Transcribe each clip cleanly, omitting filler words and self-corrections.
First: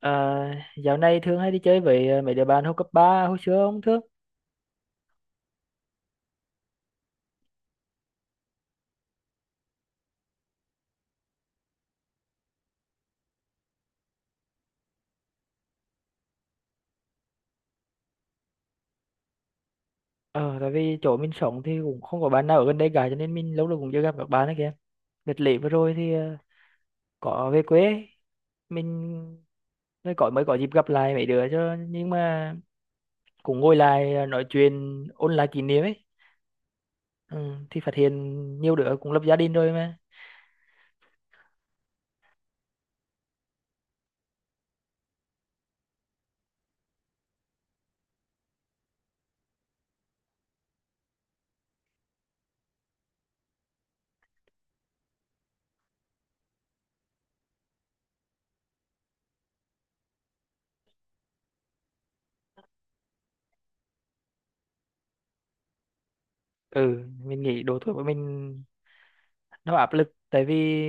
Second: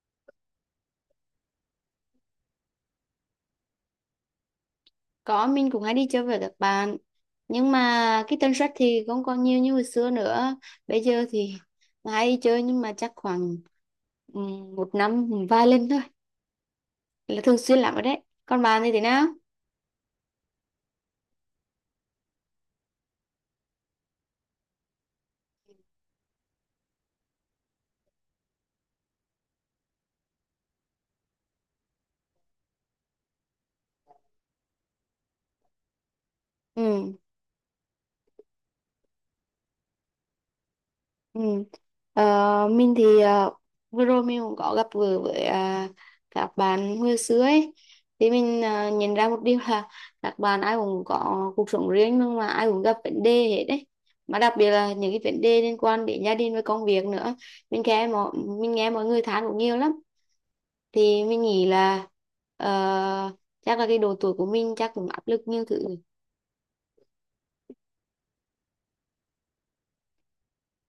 Ờ, dạo này thường hay đi chơi với mấy đứa bạn hồi cấp 3 hồi xưa không Thước? Có, mình cũng hay đi chơi với các bạn. Nhưng mà cái tần suất thì không còn nhiều như hồi xưa nữa. Bây giờ thì hay đi chơi nhưng mà chắc khoảng ừ, một năm vài lần thôi. Là thường xuyên lắm rồi đấy. Còn bạn thì thế nào? Ờ, tại vì chỗ mình sống thì cũng không có bạn nào ở gần đây cả, cho nên mình lâu lâu cũng chưa gặp các bạn ấy kìa. Đợt lễ vừa rồi thì có về quê, mình mới có dịp gặp lại mấy đứa cho, nhưng mà cũng ngồi lại, nói chuyện ôn lại kỷ niệm ấy. Ừ. Ừ, thì phát hiện nhiều đứa cũng lập gia đình rồi mà. Ừ. Ờ, mình thì vừa rồi mình cũng có gặp vừa với các bạn hồi xưa ấy thì mình nhận ra một điều là các bạn ai cũng có cuộc sống riêng nhưng mà ai cũng gặp vấn đề hết đấy, mà đặc biệt là những cái vấn đề liên quan đến gia đình với công việc nữa. mình nghe mọi mình nghe mọi người than cũng nhiều lắm, thì mình nghĩ là ờ, chắc là cái độ tuổi của mình chắc cũng áp lực nhiều thứ. Ừ, mình nghĩ độ tuổi của mình nó áp lực, tại vì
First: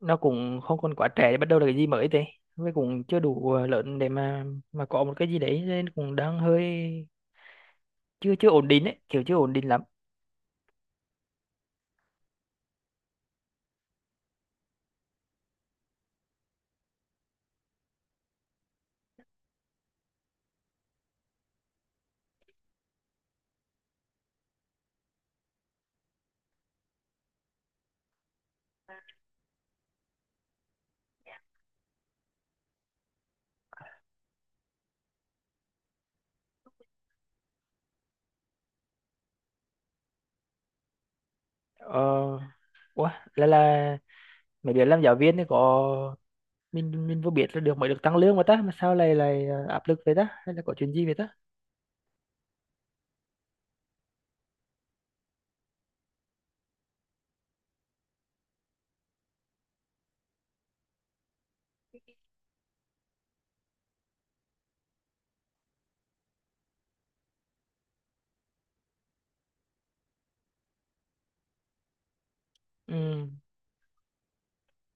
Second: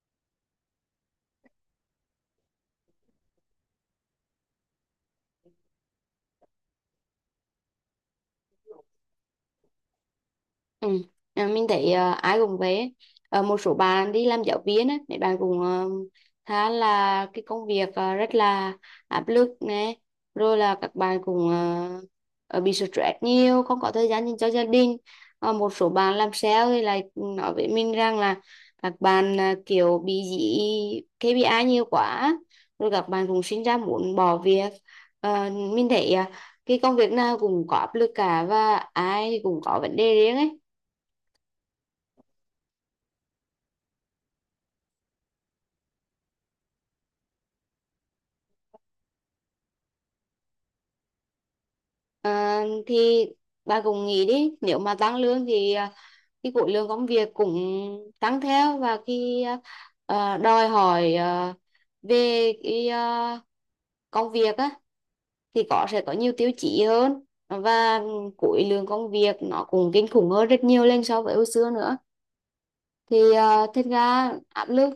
nó cũng không còn quá trẻ để bắt đầu là cái gì mới thế, với cũng chưa đủ lớn để mà có một cái gì đấy, nên cũng đang hơi chưa chưa ổn định ấy, kiểu chưa ổn định lắm. Ừ. Mình thấy ai cũng vậy ấy. Ờ, một số bạn đi làm giáo viên ấy, mấy bạn cũng khá là cái công việc rất là áp lực này, rồi là các bạn cũng bị stress nhiều, không có thời gian dành cho gia đình. Ờ, một số bạn làm sale thì lại nói với mình rằng là các bạn kiểu bị dị KPI nhiều quá, rồi các bạn cũng sinh ra muốn bỏ việc. Ờ, mình thấy cái công việc nào cũng có áp lực cả, và ai thì cũng có vấn đề riêng ấy. Ờ ủa Là mày biết làm giáo viên thì có, mình vừa biết là được mới được tăng lương mà ta, mà sao lại lại áp lực vậy ta, hay là có chuyện gì vậy ta? À, thì bà cũng nghĩ đi, nếu mà tăng lương thì cái khối lượng công việc cũng tăng theo, và khi đòi hỏi về cái công việc á thì có sẽ có nhiều tiêu chí hơn, và khối lượng công việc nó cũng kinh khủng hơn rất nhiều lên so với hồi xưa nữa. Ừ. Thì thật ra áp lực,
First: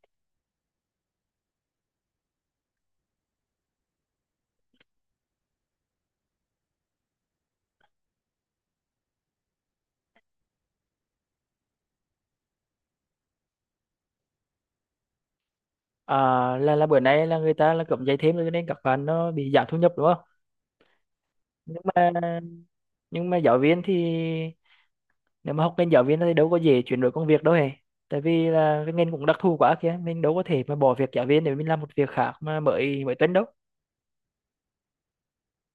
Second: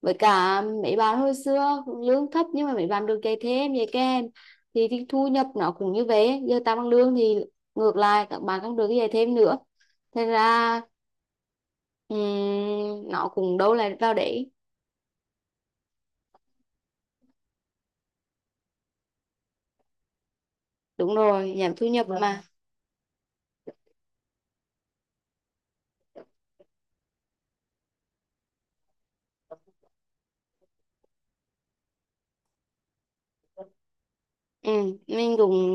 với cả mấy bạn hồi xưa cũng lương thấp nhưng mà mấy bạn được dạy thêm dạy kèm thì thu nhập nó cũng như vậy, giờ tăng bằng lương thì ngược lại các bạn cũng được dạy thêm nữa, thế ra nó cũng đâu lại vào đấy. À, là bữa nay là người ta là cấm dạy thêm rồi cho nên các bạn nó bị giảm thu nhập đúng không? Đúng rồi, giảm nhưng thu nhập mà mà. nhưng mà giáo viên thì, nếu mà học ngành giáo viên thì đâu có dễ chuyển đổi công việc đâu hề, tại vì là cái ngành cũng đặc thù quá kìa, mình đâu có thể mà bỏ việc giáo viên để mình làm một việc khác mà mới mới tính đâu. Ừ, mình cũng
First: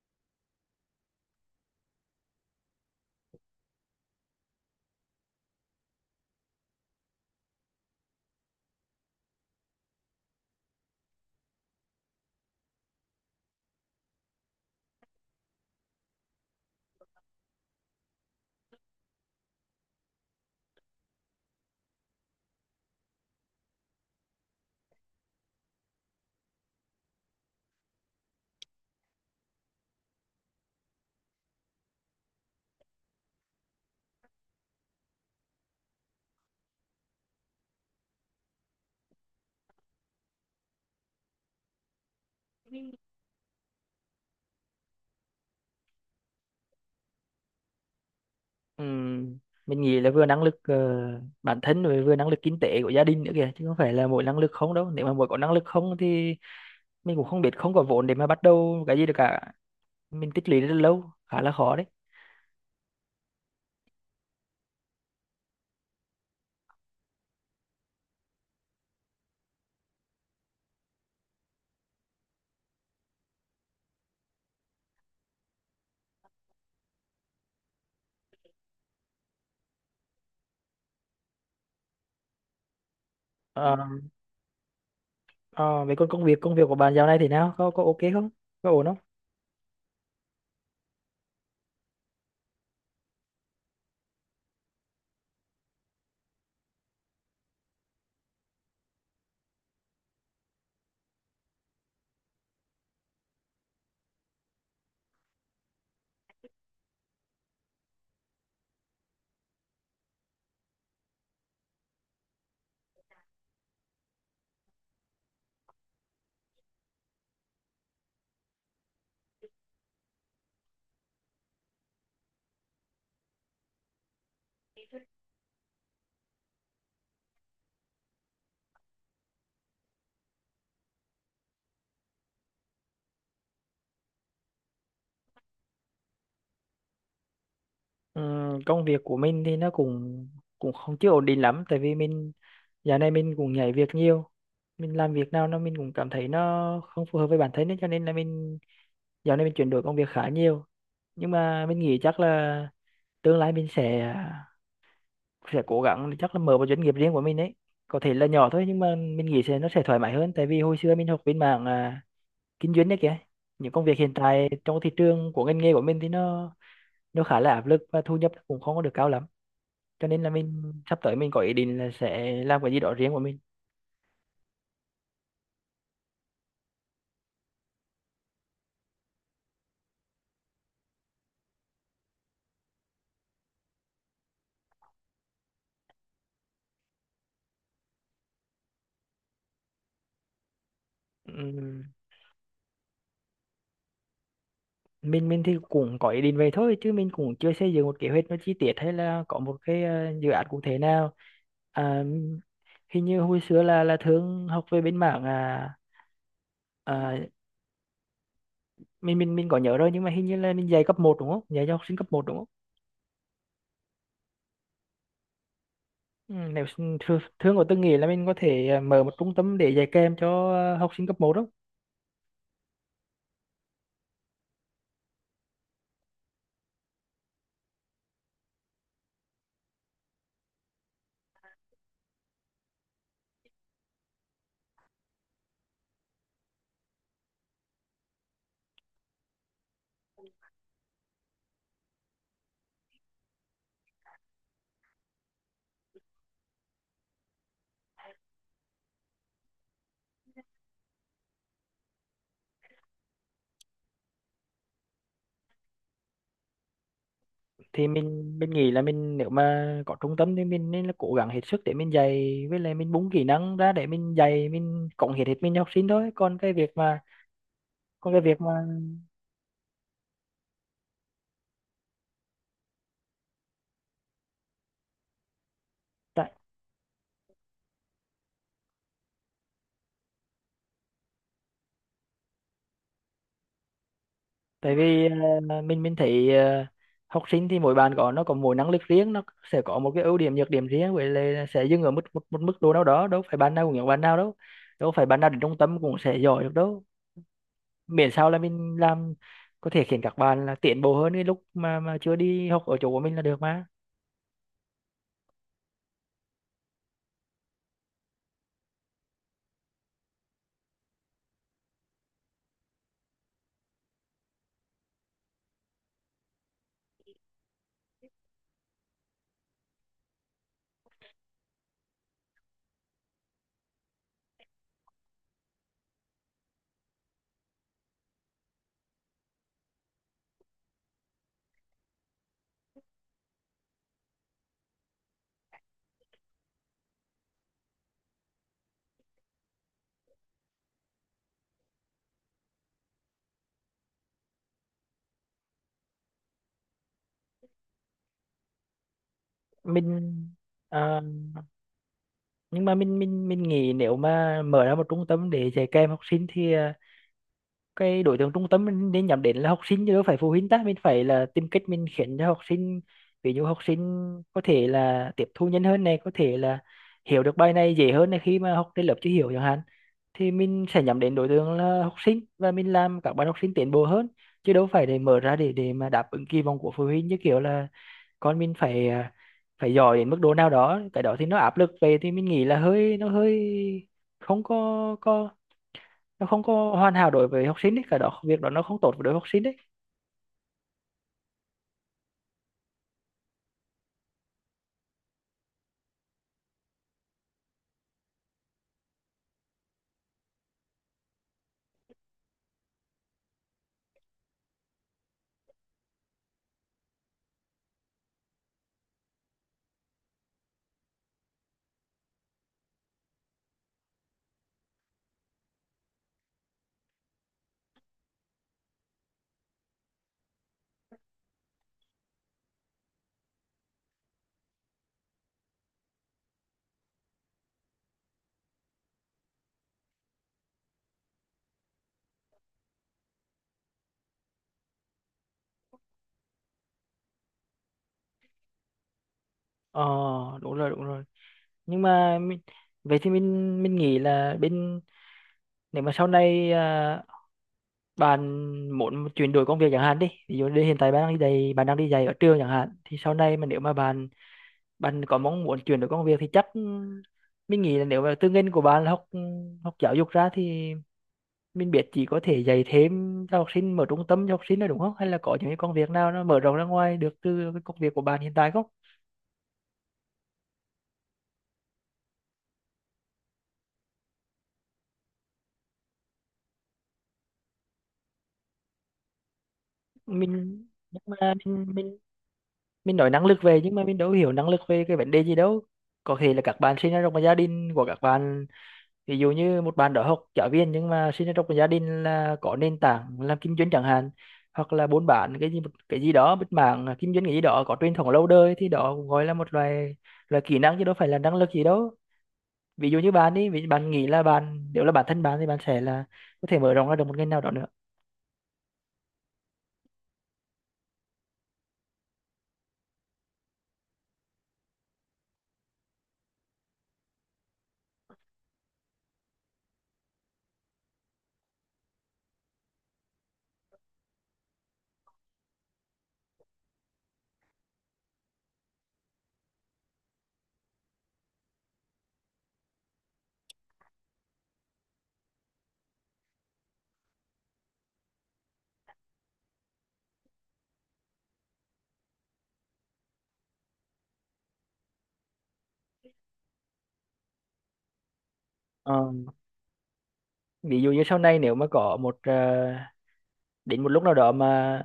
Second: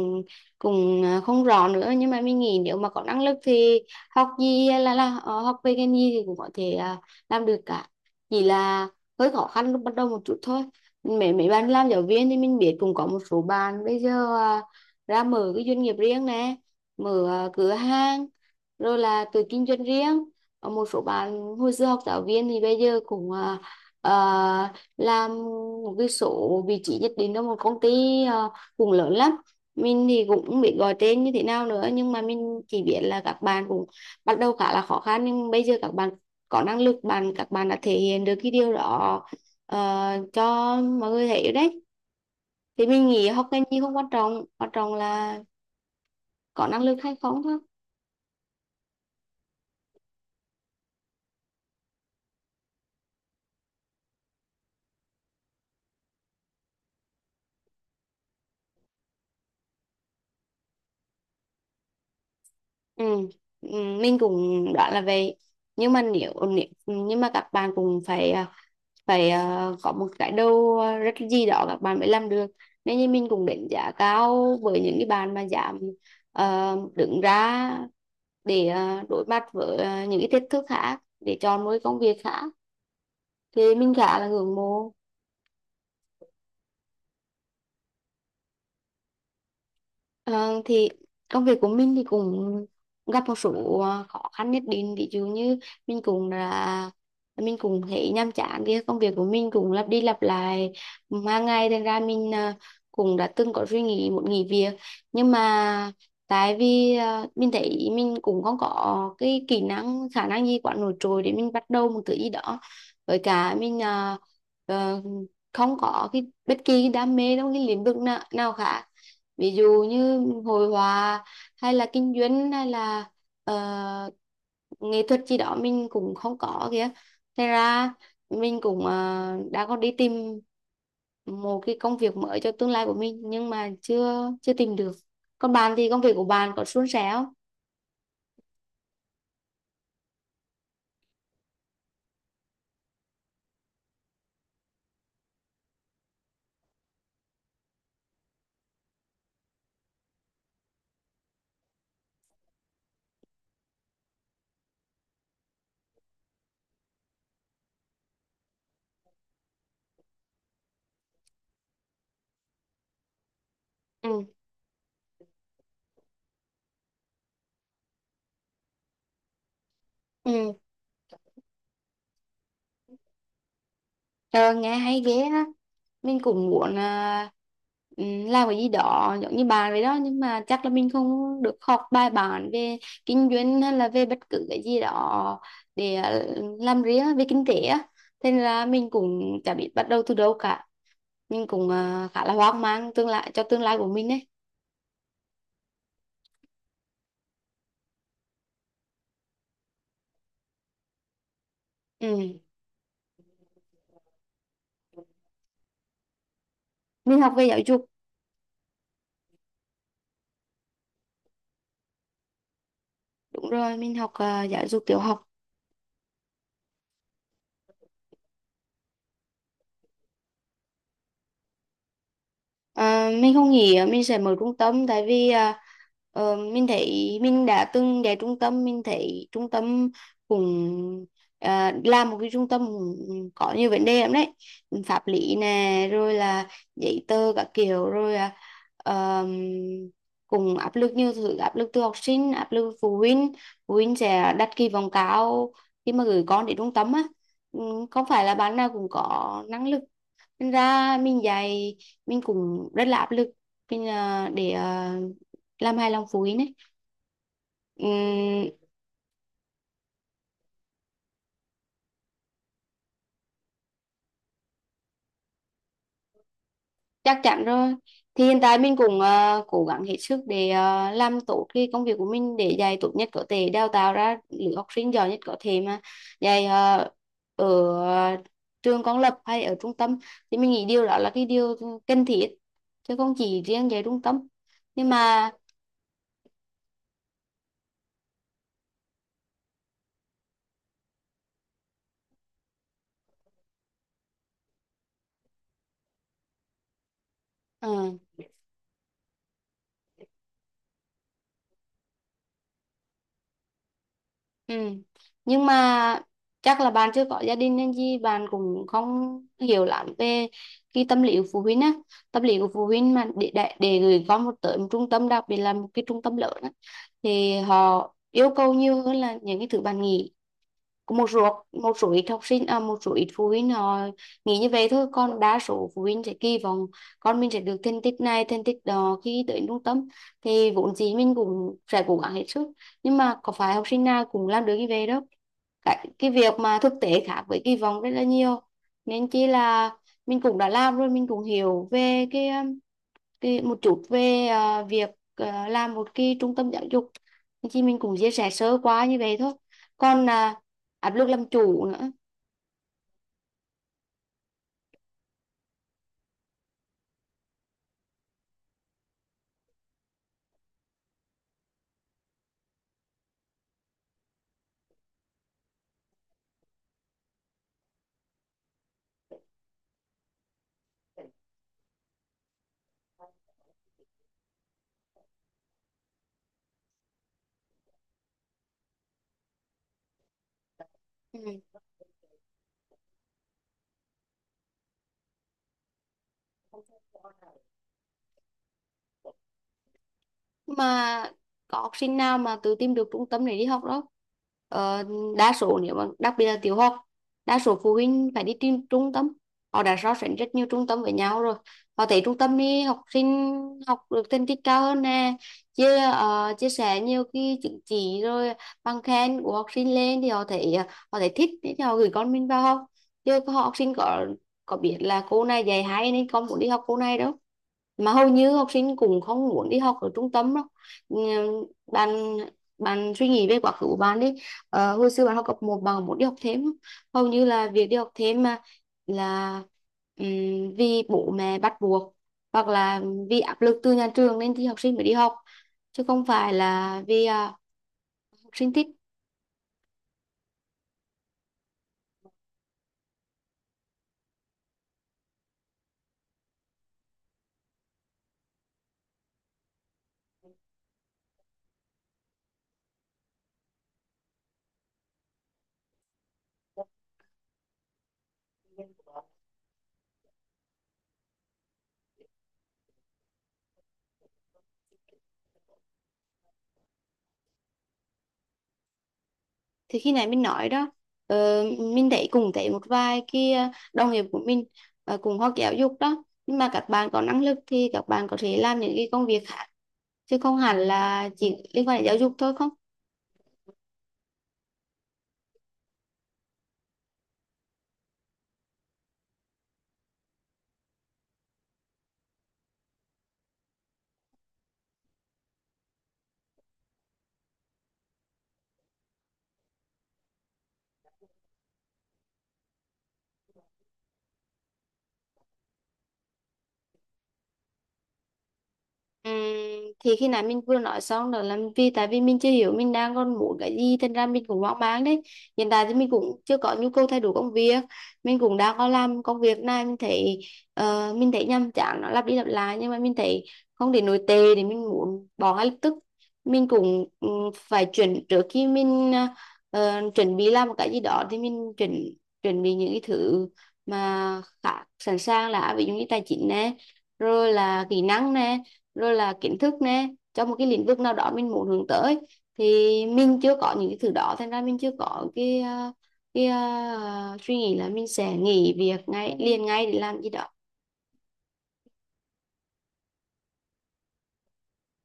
cũng không rõ nữa, nhưng mà mình nghĩ nếu mà có năng lực thì học gì là học về ngành gì thì cũng có thể làm được cả, chỉ là hơi khó khăn lúc bắt đầu một chút thôi. Mấy mấy bạn làm giáo viên thì mình biết cũng có một số bạn bây giờ ra mở cái doanh nghiệp riêng nè, mở cửa hàng, rồi là tự kinh doanh riêng. Ở một số bạn hồi xưa học giáo viên thì bây giờ cũng làm một cái số vị trí nhất định trong một công ty à, cũng lớn lắm. Mình thì cũng không biết gọi tên như thế nào nữa nhưng mà mình chỉ biết là các bạn cũng bắt đầu khá là khó khăn, nhưng bây giờ các bạn có năng lực, bạn các bạn đã thể hiện được cái điều đó ờ, cho mọi người thấy đấy. Thì mình nghĩ học ngành gì không quan trọng, quan trọng là có năng lực hay không thôi. Ừm, mình nghĩ là vừa năng lực bản thân rồi vừa năng lực kinh tế của gia đình nữa kìa, chứ không phải là mỗi năng lực không đâu. Nếu mà mỗi có năng lực không thì mình cũng không biết, không có vốn để mà bắt đầu cái gì được cả. Mình tích lũy rất là lâu, khá là khó đấy. Ừ. Ừ, mình cũng đoán là vậy, nhưng mà nếu, nếu nhưng mà các bạn cũng phải có một cái đầu rất gì đó các bạn mới làm được, nên như mình cũng đánh giá cao với những cái bạn mà dám đứng ra để đối mặt với những cái thách thức khác để chọn một cái công việc khác, Ừ. Thì mình khá là ngưỡng mộ. ờ, vậy còn công việc, công việc của bạn dạo này thế nào, có ok không, có ổn không? Ờ, thì công việc của mình thì cũng gặp một số khó khăn nhất định, ví dụ như mình cũng là mình cũng thấy nhàm chán, thì công việc của mình cũng lặp đi lặp lại hàng ngày, thành ra mình cũng đã từng có suy nghĩ muốn nghỉ việc, nhưng mà tại vì mình thấy mình cũng không có cái kỹ năng khả năng gì quá nổi trội để mình bắt đầu một thứ gì đó, với cả mình ờ, không có cái bất kỳ cái đam mê trong cái lĩnh vực nào khác, ví dụ như hội họa hay là kinh doanh hay là ờ, nghệ thuật gì đó mình cũng không có kìa. Thế ra mình cũng đã có đi tìm một cái công việc mới cho tương lai của mình, nhưng mà chưa chưa tìm được. Còn bạn thì công việc của bạn có suôn sẻ không? Công việc của mình thì nó cũng cũng không, chưa ổn định lắm, tại vì mình dạo này mình cũng nhảy việc nhiều. Mình làm việc nào nó mình cũng cảm thấy nó không phù hợp với bản thân ấy, cho nên là mình dạo này mình chuyển đổi công việc khá nhiều. Nhưng mà mình nghĩ chắc là tương lai mình sẽ cố gắng chắc là mở một doanh nghiệp riêng của mình ấy, có thể là nhỏ thôi, nhưng mà mình nghĩ sẽ nó sẽ thoải mái hơn, tại vì hồi xưa mình học bên mảng, kinh doanh đấy kìa. Những công việc hiện Ừ. tại trong thị trường của ngành nghề của mình thì nó khá là áp lực và thu nhập cũng không có được cao lắm, cho nên là Ừ. mình sắp tới mình có ý định là sẽ làm cái gì đó riêng của mình. Ờ, Nghe hay ghê á, mình cũng muốn là làm cái gì đó giống như bạn vậy đó, nhưng mà chắc là mình không được học bài bản về kinh doanh hay là về bất cứ cái gì đó để làm riêng về kinh tế á, thế nên là mình cũng chả biết bắt đầu từ đâu cả. Mình cũng Ừm, khá là hoang mang tương lai, cho tương lai của mình đấy. mình thì cũng có ý định vậy thôi, chứ mình cũng chưa xây dựng một kế hoạch nó chi tiết hay là có một cái dự án cụ thể nào. À, Ừ. hình như hồi xưa là thương học về bên mảng, Mình à học về giáo dục. mình có nhớ rồi, nhưng mà hình như là mình dạy cấp một đúng không, dạy cho học sinh cấp một đúng không? Đúng rồi, mình học giáo dục tiểu học. Nếu thương, thương có từng nghĩ là mình có thể mở một trung tâm để dạy kèm cho học sinh cấp 1 không? À, mình không nghĩ mình sẽ mở trung tâm, tại vì mình thấy mình đã từng đến trung tâm, mình thấy trung tâm cũng làm một cái trung tâm cũng có nhiều vấn đề lắm đấy. Pháp lý nè, rồi là giấy tờ các kiểu, rồi ờm, cũng áp lực nhiều thứ, áp lực từ học sinh, áp lực phụ huynh. Phụ huynh sẽ đặt kỳ vọng cao khi mà gửi con đến trung tâm á. Ừ, không phải là bạn nào cũng có năng lực nên ra mình dạy mình cũng rất là áp lực, mình để làm hài lòng phụ huynh ấy. Thì mình Ừm, nghĩ là mình, nếu mà có trung tâm thì mình nên là cố gắng hết sức để mình dạy, với lại mình bung kỹ năng ra để mình dạy, mình cống hiến hết mình cho học sinh thôi, còn cái việc mà chắc chắn rồi. còn cái Thì hiện việc mà tại mình cũng cố gắng hết sức để làm tốt cái công việc của mình, để dạy tốt nhất có thể, đào tạo ra lứa học sinh giỏi nhất có thể, mà tại dạy ở à, trường công lập hay ở trung tâm thì mình nghĩ điều đó là cái điều cần thiết, chứ không chỉ riêng dạy trung tâm. tại Nhưng vì mà. ờ, mình thấy, học sinh thì mỗi bạn có nó có mỗi năng lực riêng, nó sẽ có một cái ưu điểm nhược điểm riêng, với lại sẽ dừng ở mức một, một mức độ nào đó, đâu phải bạn nào cũng giống bạn nào đâu, đâu phải bạn nào đến trung tâm cũng sẽ giỏi được đâu. Ừ. Miễn sao là mình làm có thể khiến các bạn là tiến bộ hơn cái lúc mà chưa đi học ở chỗ của mình là được mà. Ừ. Nhưng mà chắc là bạn chưa có gia đình nên gì bạn cũng không hiểu lắm về cái tâm lý của phụ huynh á. Tâm lý của phụ huynh mà để gửi con một tới một trung tâm, đặc biệt là một cái trung tâm lớn á, thì họ yêu cầu nhiều hơn là những cái thứ bạn nghĩ. Có một số ít học sinh à một số ít phụ huynh họ nghĩ như vậy thôi, còn đa số phụ huynh sẽ kỳ vọng con mình sẽ được thành tích này, thành tích đó khi tới trung tâm, thì vốn dĩ mình cũng sẽ cố gắng hết sức. Nhưng mà có phải học sinh nào cũng làm được như vậy đâu, cái việc mà thực tế khác với kỳ vọng rất là nhiều, nên chỉ là mình cũng đã làm rồi mình cũng hiểu về cái một chút về việc làm một cái trung tâm giáo dục, nên chỉ mình cũng chia sẻ sơ qua như vậy thôi. Còn mình áp à, lực làm chủ nữa. nhưng mà mình nghĩ nếu mà mở ra một trung tâm để dạy kèm học sinh thì, cái đối tượng trung tâm mình nên nhắm đến là học sinh chứ đâu phải phụ huynh ta. Mình phải là tìm cách mình khiến cho học sinh, ví dụ học sinh có thể là tiếp thu nhanh hơn này, có thể là hiểu được bài này dễ hơn này, khi mà học trên lớp chưa hiểu chẳng hạn, thì mình sẽ nhắm đến đối tượng là học sinh và mình làm các bạn học sinh tiến bộ hơn, chứ đâu phải để mở ra để mà đáp ứng kỳ vọng của phụ huynh, như kiểu là còn mình phải phải giỏi đến mức độ nào đó, cái đó thì nó áp lực về. Thì mình nghĩ là hơi nó hơi không có có, nó không có Ừ. hoàn hảo đối với học sinh đấy, cái đó việc đó nó không tốt với đối với học sinh đấy. Mà có học sinh nào mà tự tìm được trung tâm để đi học đâu, ờ, đa số nếu mà đặc biệt là tiểu học, đa số phụ huynh phải đi tìm trung tâm, họ đã so sánh rất nhiều trung tâm với nhau rồi, họ thấy trung tâm đi học sinh học được thành tích cao hơn nè, chia sẻ nhiều cái chứng chỉ rồi bằng khen của học sinh lên thì họ thấy thích thì họ gửi con mình vào học. Chứ có học sinh có biết là cô này dạy hay nên con muốn đi học cô này đâu, mà hầu như học sinh cũng không muốn đi học ở trung tâm đâu. Ừm, bạn bạn suy nghĩ về quá khứ của bạn đi. Ờ, hồi xưa bạn học cấp một bạn muốn đi học thêm không? Hầu như là việc đi học thêm mà là vì bố mẹ bắt buộc, hoặc là vì áp lực từ nhà trường nên thì học sinh mới đi học, chứ không phải là vì học sinh thích. Ờ, đúng rồi, đúng rồi. Nhưng mà mình, vậy thì mình nghĩ là bên, nếu mà sau này, bạn muốn chuyển đổi công việc chẳng hạn đi, ví dụ như hiện tại bạn đang đi dạy, bạn đang đi dạy ở trường chẳng hạn, thì sau này mà nếu mà bạn bạn có mong muốn chuyển đổi công việc thì chắc, mình nghĩ là nếu mà tư ngành của bạn là học, học giáo dục ra thì mình biết chỉ có thể dạy thêm cho học sinh, mở trung tâm cho học sinh thôi đúng không, hay là có những cái công việc nào nó mở rộng ra ngoài được từ cái công việc của bạn hiện tại không? Thì khi này mình nói đó, ờ, mình thấy cùng thấy một vài cái đồng nghiệp của mình cùng học giáo dục đó, nhưng mà các bạn có năng lực thì các bạn có thể làm những cái công việc khác, chứ không hẳn mình nhưng là mà chỉ mình liên quan đến giáo mình dục thôi không. mình nói năng lực, về nhưng mà mình đâu hiểu năng lực về cái vấn đề gì đâu. Có thể là các bạn sinh ra trong một gia đình của các bạn, ví dụ như một bạn đó học giáo viên nhưng mà sinh ra trong một gia đình là có nền tảng làm kinh doanh chẳng hạn, hoặc là buôn bán cái gì, một cái gì đó bất mảng kinh doanh cái gì đó có truyền thống lâu đời, thì đó cũng gọi là một loại loại kỹ năng, chứ đâu phải là năng lực gì đâu. Ví dụ như bạn đi, vì bạn nghĩ là bạn, nếu là bản thân bạn thì bạn sẽ là có thể mở rộng ra được một ngành nào đó nữa. Ừm, thì khi nãy mình vừa nói xong đó là vì tại vì mình chưa hiểu mình đang còn muốn cái gì, thành ra mình cũng hoang mang đấy. Hiện tại thì mình cũng chưa có nhu cầu thay đổi công việc, mình cũng đang có làm công việc này mình thấy nhàm chán, nó lặp đi lặp lại, nhưng mà mình thấy không để nổi tệ để mình muốn bỏ ngay lập tức. Mình cũng phải chuẩn trước khi mình chuẩn bị làm một cái gì đó, thì mình chuẩn chuẩn bị những cái thứ mà khá sẵn sàng, là ví dụ như tài chính nè, rồi là kỹ năng nè, rồi là kiến thức nè, trong một cái lĩnh vực nào đó mình muốn hướng tới. Thì mình chưa có những cái thứ đó, thành ra mình chưa có cái suy nghĩ là mình sẽ nghỉ việc Ờ, ngay liền ngay để làm gì đó. ví dụ như sau này nếu mà có một, đến một lúc nào đó mà,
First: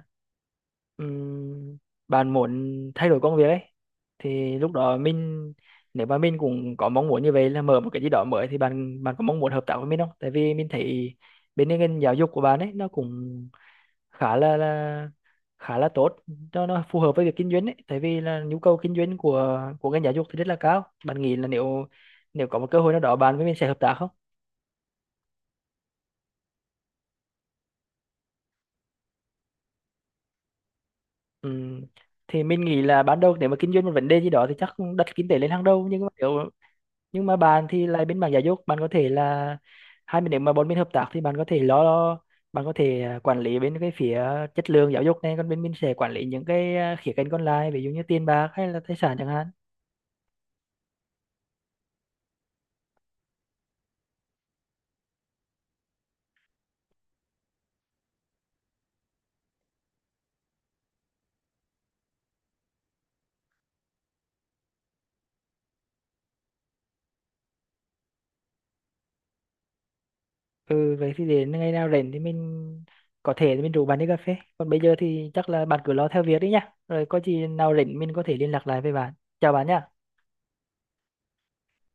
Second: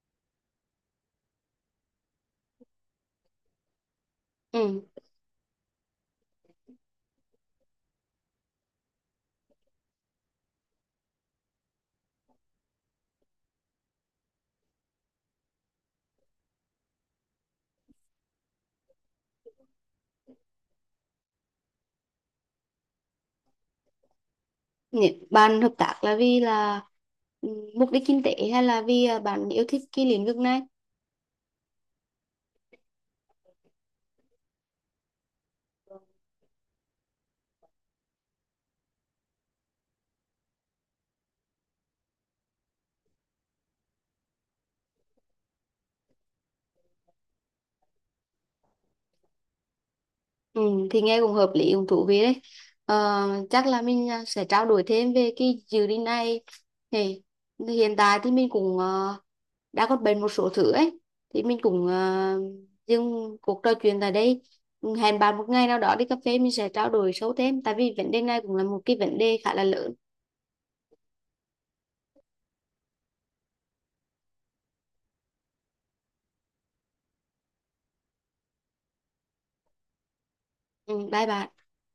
ừm, bạn muốn thay đổi công việc ấy, thì lúc Ừ. đó mình, nếu mà mình cũng có mong muốn như vậy là mở một cái gì đó mới, thì bạn bạn có mong muốn hợp tác với mình không? Tại vì mình thấy bên ngành giáo dục của bạn ấy nó cũng khá là khá là tốt, nó phù hợp với việc kinh doanh ấy, tại vì là nhu cầu kinh doanh của ngành giáo dục thì rất là cao. Bạn nghĩ là nếu nếu có một cơ hội nào đó bạn với mình sẽ hợp tác không? Bạn hợp tác là vì là ừ, mục đích kinh tế, hay là vì bạn yêu thích cái lĩnh vực này? Ừm, thì mình nghĩ là ban đầu nếu mà kinh doanh một vấn đề gì đó thì chắc đặt kinh tế lên hàng đầu, nhưng mà nếu nhưng mà bạn thì lại bên mảng giáo dục, bạn có thể là hai bên, nếu mà bốn bên hợp tác thì bạn có thể lo lo- bạn có thể quản lý bên cái phía chất lượng giáo dục này, còn bên mình sẽ quản lý những cái khía cạnh còn lại, ví dụ như tiền bạc hay là tài sản chẳng hạn. Ừ, thì nghe cũng hợp lý, cũng thú vị đấy. ờ, Chắc là mình sẽ trao đổi thêm về cái dự định này. Thì hiện tại thì mình cũng đã có bệnh một số thứ ấy, thì mình cũng dừng cuộc trò chuyện tại đây, hẹn bạn một ngày nào đó đi cà phê mình sẽ trao đổi sâu thêm, tại vì vấn đề này cũng là một cái vấn đề khá là lớn. Ừ, vậy thì đến ngày nào rảnh thì mình, có thể thì mình rủ bạn đi cà phê, còn bây giờ thì chắc là bạn cứ lo theo việc đi nhá, rồi có gì nào rảnh mình có thể liên lạc lại với bạn. Chào bạn nhá. Ừ, bye bạn.